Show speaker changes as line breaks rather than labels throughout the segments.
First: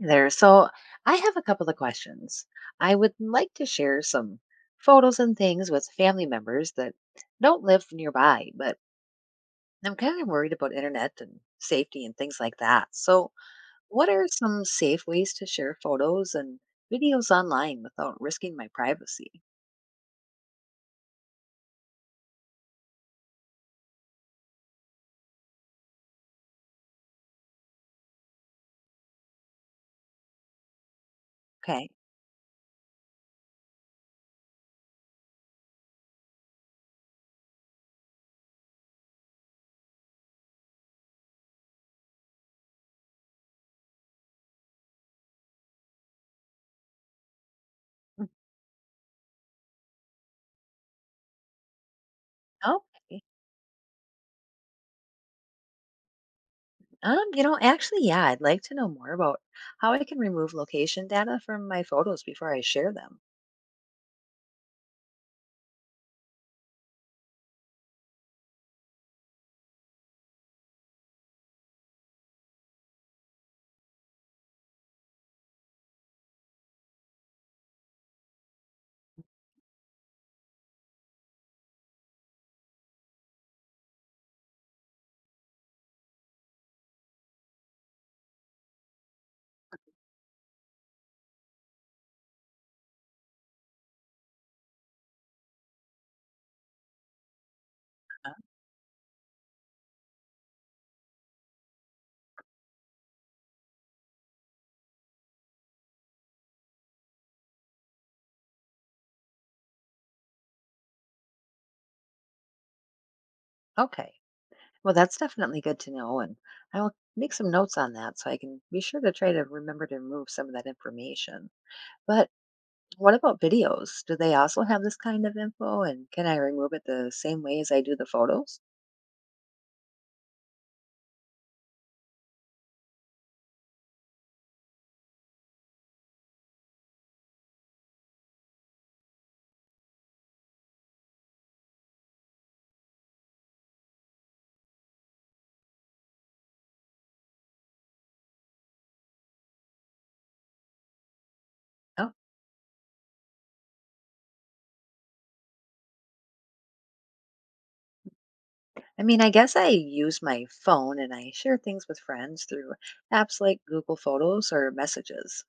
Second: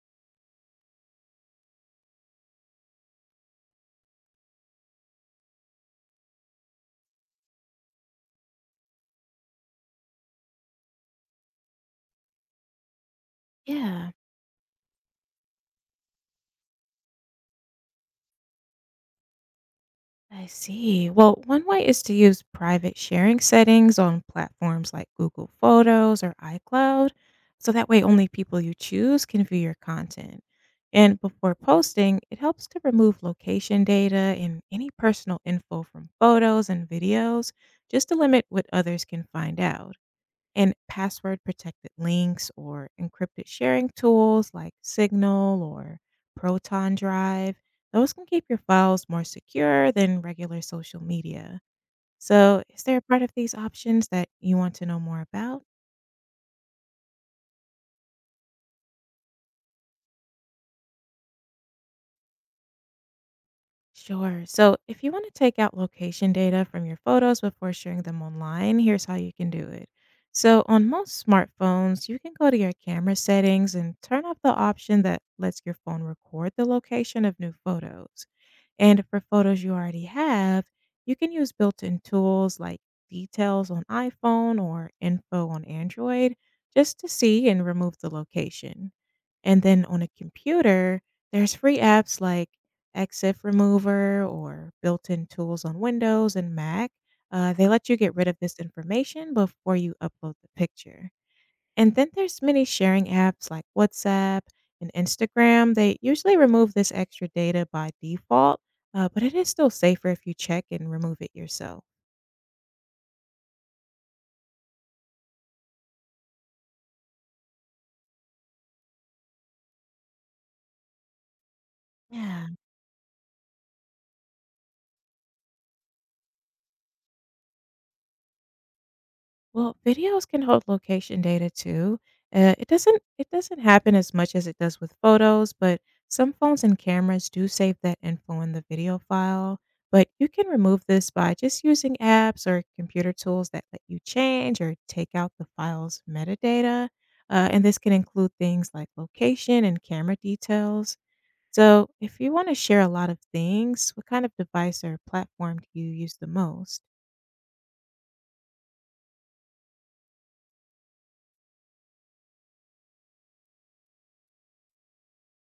There. So I have a couple of questions. I would like to share some photos and things with family members that don't live nearby, but I'm kind of worried about internet and safety and things like that. So, what
Yeah,
are some safe ways to share photos and videos online without risking my privacy?
I see. Well, one way is to use private sharing settings on platforms like Google Photos or iCloud. So that way, only people you choose can view your content. And before
Okay.
posting, it helps to remove location data and any personal info from photos and videos just to limit what others can find out. And password protected links or encrypted sharing tools like Signal or Proton Drive. Those can keep your files more secure than regular social media. So, is
Oh,
there a part
okay.
of these options that you want to know more about?
Actually, yeah, I'd like to know more about how I can remove location data from my photos before I share them.
Sure. So, if you want to take out location data from your photos before sharing them online, here's how you can do it. So, on most smartphones, you can go to your camera settings and turn off the option that lets your phone record the location of new photos. And for photos you already have, you can use built in tools like details on iPhone or info on Android just to see and remove the location. And then on a computer, there's free apps like EXIF Remover or built in tools on Windows and Mac. They let you get rid
Uh,
of this information before you upload the picture. And then there's many sharing apps like WhatsApp and Instagram. They usually remove this extra data by default, but it is still safer if you check and remove it yourself.
Okay. Well, that's definitely good to know. And I will make some notes on that so I can be sure to try to remember to remove some of that information. But
Yeah.
what about videos? Do they also have this kind of info? And can I remove it the same way as I do the photos?
Well, videos can hold location data too. It doesn't happen as much as it does with photos, but some phones and cameras do save that info in the video file. But you can remove this by just using apps or computer tools that let you change or take out the file's metadata. And this can include things like location and camera details. So,
Oh,
if you want to share a lot of things, what kind of device or platform do you use the most?
I mean, I guess I use my phone and I share things with friends through apps like Google Photos or messages.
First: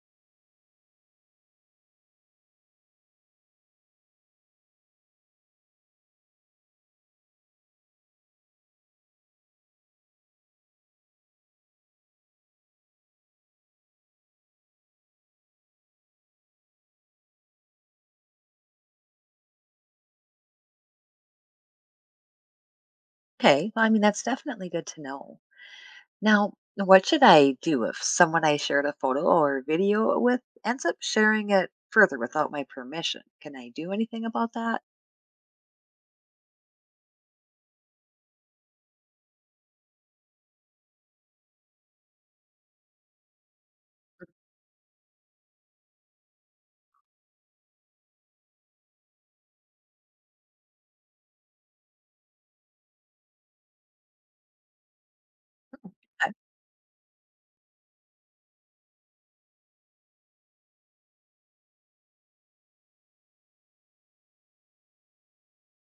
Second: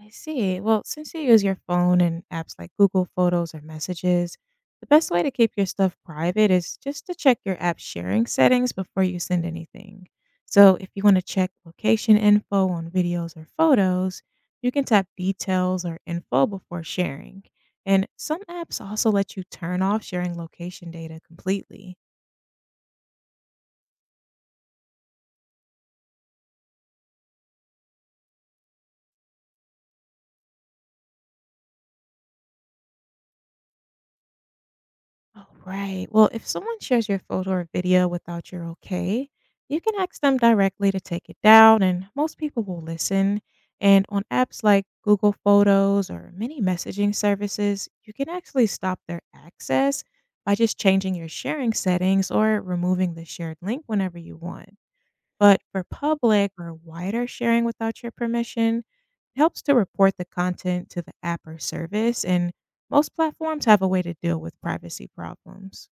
I see. Well, since you use your phone and apps like Google Photos or Messages, the best way to keep your stuff private is just to check your app sharing settings before you send anything. So, if you want to check location info on videos or photos, you can tap details or info before sharing. And some apps also let you turn off sharing location data completely.
Okay. Well, I mean, that's definitely good to know. Now, what should I do if someone I shared a photo or video with ends up sharing it further without my permission? Can I do anything about that?
Oh, right. Well, if someone shares your photo or video without your okay, you can ask them directly to take it down, and most people will listen. And on apps like Google Photos or many messaging services, you can actually stop their access by just changing your sharing settings or removing the shared link whenever you want. But for
I-
public or wider sharing without your permission, it helps to report the content to the app or service, and most platforms have a way to deal with privacy problems.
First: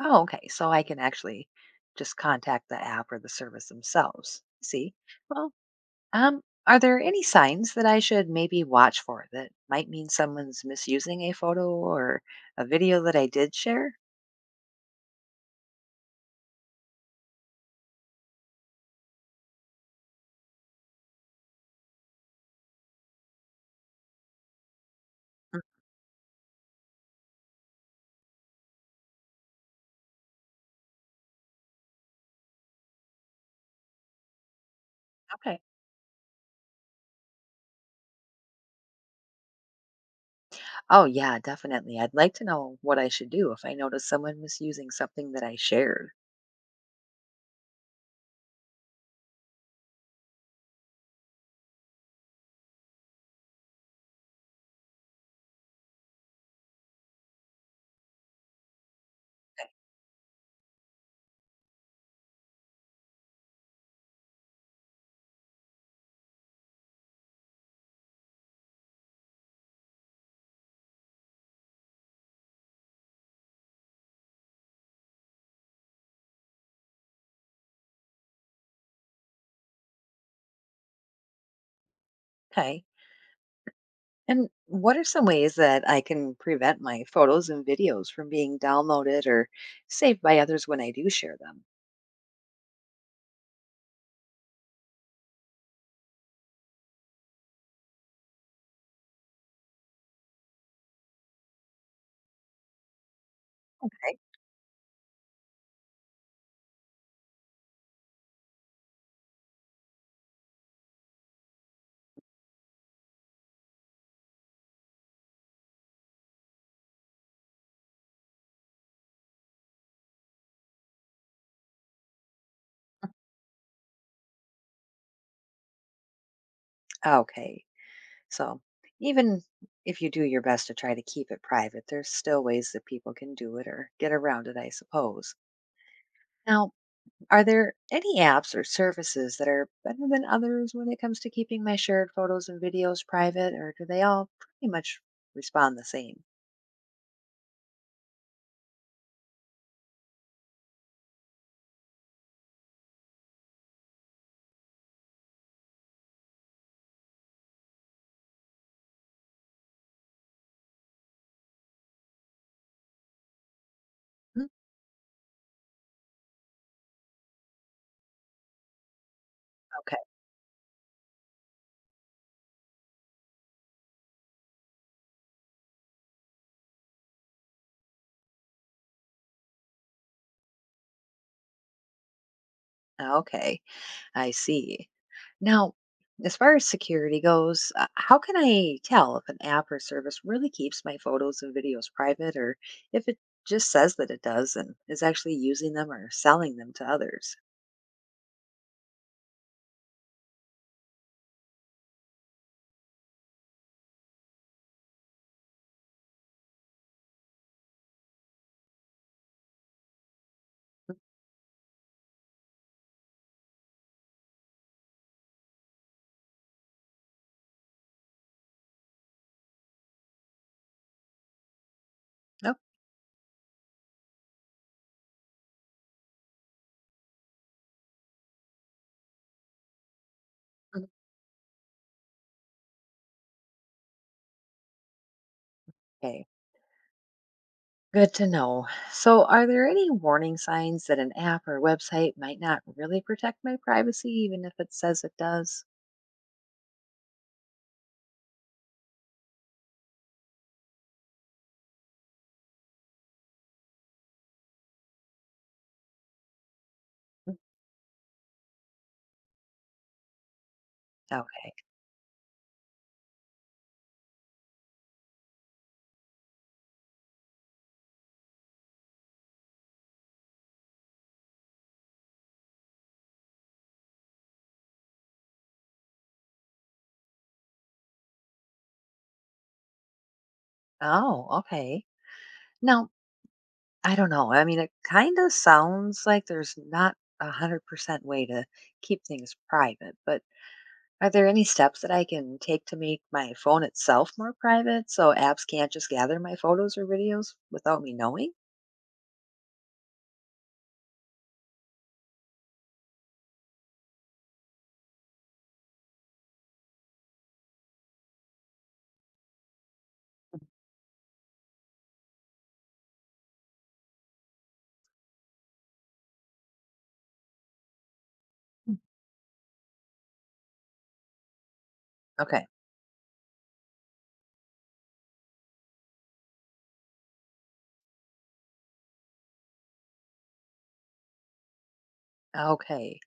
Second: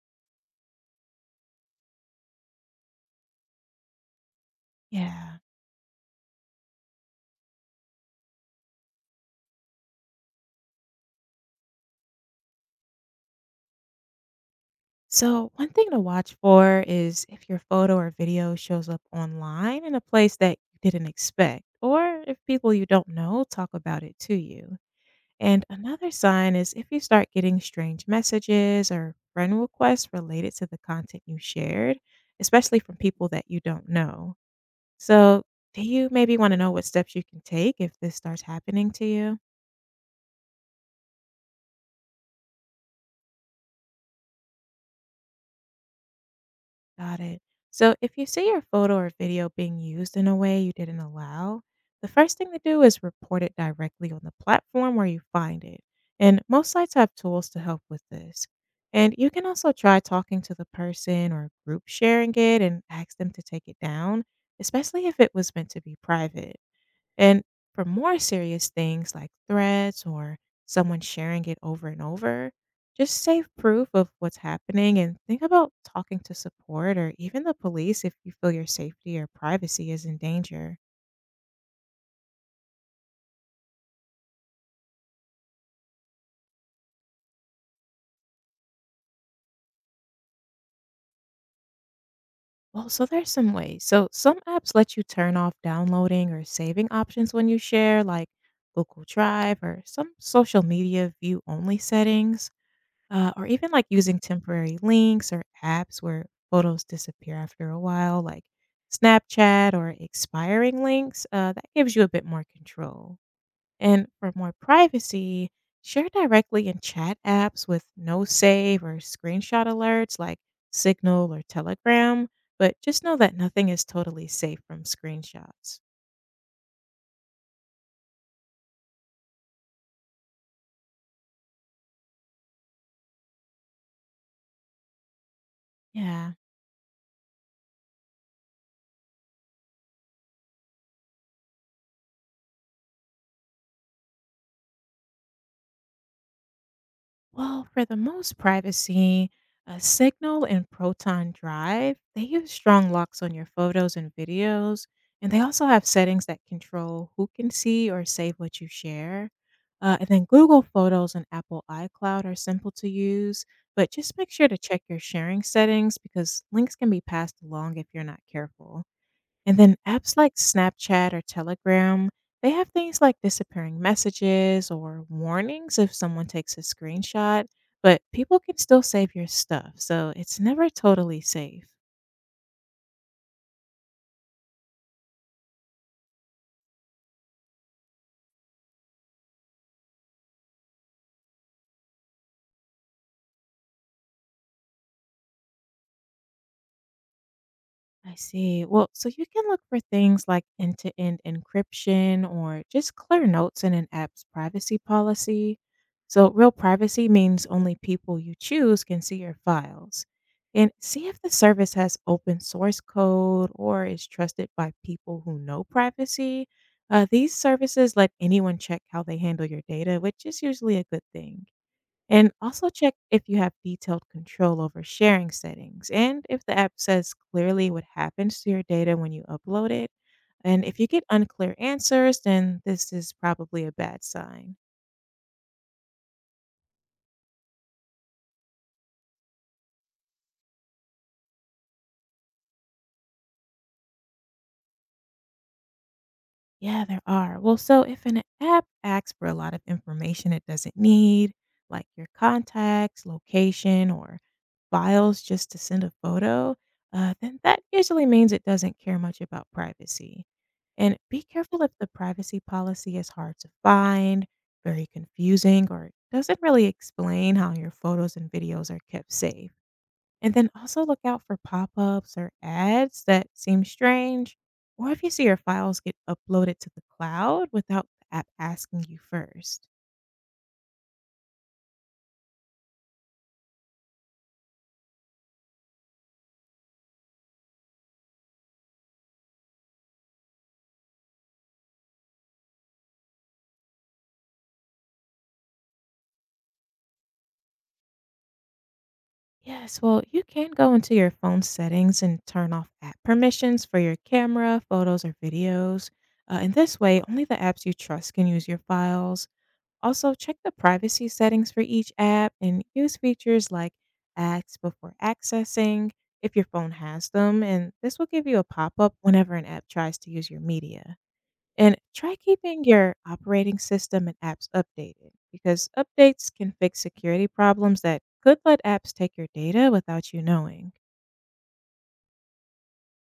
Oh, okay. So I can actually just contact the app or the service themselves. See?
Yeah.
Well, are there any signs that I should maybe watch for that might mean someone's misusing a photo or a video that I did share?
So, one thing to watch for is if your photo or video shows up online in a place that you didn't expect, or if people you don't know talk about it to you.
Mm.
And another sign is if you start getting strange messages or friend requests related to the content you shared, especially from people that you don't know. So,
Okay.
do you maybe want to know what steps you can take if this starts happening to you?
Oh, yeah, definitely. I'd like to know what I should do if I notice someone misusing something that I shared.
Got it. So if you see your photo or video being used in a way you didn't allow, the first thing to do is report it directly on the platform where you find it. And most sites have tools to help with this. And you can also try talking to the person or group sharing it and ask them to take it down, especially if it was meant to be private. And for more serious things like threats or someone sharing it over and over, just save proof of what's happening and think about talking to support or even the police if you feel your safety or privacy is in danger.
Okay. And what are some ways that I can prevent my photos and videos from being downloaded or saved by others when I do share them?
Well, so there's some ways. So some apps let you turn off downloading or saving options when you share, like Google Drive or some social media view only settings. Or even like using
Okay.
temporary links or apps where photos disappear after a while, like Snapchat or expiring links, that gives you a bit more control. And for more privacy, share directly in chat apps with no save or screenshot alerts like Signal or Telegram, but just know that nothing is totally safe from screenshots.
Okay. So even if you do your best to try to keep it private, there's still ways that people can do it or get around it, I suppose.
Yeah.
Now, are there any apps or services that are better than others when it comes to keeping my shared photos and videos private, or do they all pretty much respond the same?
Well, for the most privacy, Signal and Proton Drive, they use strong locks on your photos and videos, and they also have settings that control who can see or save what you share. And then Google Photos and Apple iCloud are simple to use, but just make sure
Mm.
to check your sharing settings because links can be passed along if you're not careful. And then
Okay.
apps like Snapchat or Telegram, they have things like disappearing messages or warnings if someone takes a screenshot, but people can still save your stuff, so it's never totally safe.
Okay. I see. Now, as far as security goes, how can I tell if an app or service really keeps my photos and videos private or if it just says that it does and is actually using them or selling them to others?
I see. Well, so you can look for things like end to end encryption or just clear notes in an app's privacy policy. So, real privacy means only people you choose can see your files. And see if the service has open source code or is trusted by people who know privacy. These services let anyone check how they handle your data, which is usually a good thing. And
Nope.
also check if you have detailed control over sharing settings and if the app says clearly what happens to your data when you upload it. And if you get unclear answers, then this is probably a bad sign.
Okay, good to know. So, are there any warning signs that an app or website might not really protect my privacy, even if it says it does?
Yeah, there are. Well, so if an app asks for a lot of information it doesn't need, like your contacts, location, or files just to send a photo, then that usually means it doesn't care much about privacy. And be
Okay.
careful if the privacy policy is hard to find, very confusing, or doesn't really explain how your photos and videos are kept safe. And then also look out for pop-ups or ads that seem strange, or if you see your files get uploaded to the cloud without the app asking you first.
Oh, okay. Now, I don't know. I mean, it kind of sounds like there's not a 100% way to keep things private, but are there any steps that I can take to make my phone itself more private so apps can't just gather my photos or videos without me knowing?
Yes, well, you can go into your phone settings and turn off app permissions for your camera, photos, or videos. And this way, only the apps you trust can use your files. Also, check the privacy settings for each app and use features like ask before accessing if your phone has them, and this will give you a pop up whenever an app tries to use your media. And try
Okay.
keeping your operating system and apps updated because updates can fix security problems that could let apps take your data without you knowing.
Okay.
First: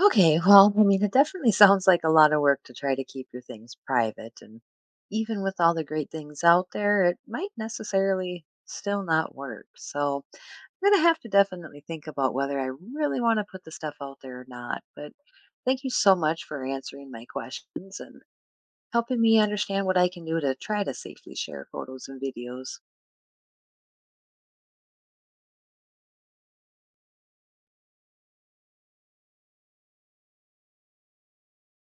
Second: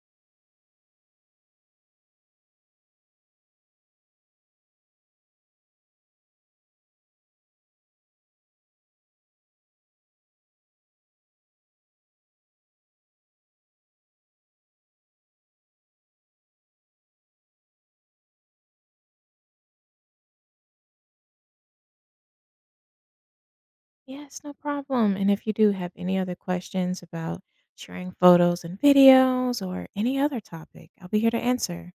Okay. Well, I mean, it definitely sounds like a lot of work to try to keep your things private. And even with all the great things out there, it might necessarily still not work. So, I'm gonna have to definitely think about whether I really want to put the stuff out there or not. But thank you so much for answering my questions and helping me understand what I can do to try to safely share photos and videos.
Yes, no problem. And if you do have any other questions about sharing photos and videos or any other topic, I'll be here to answer.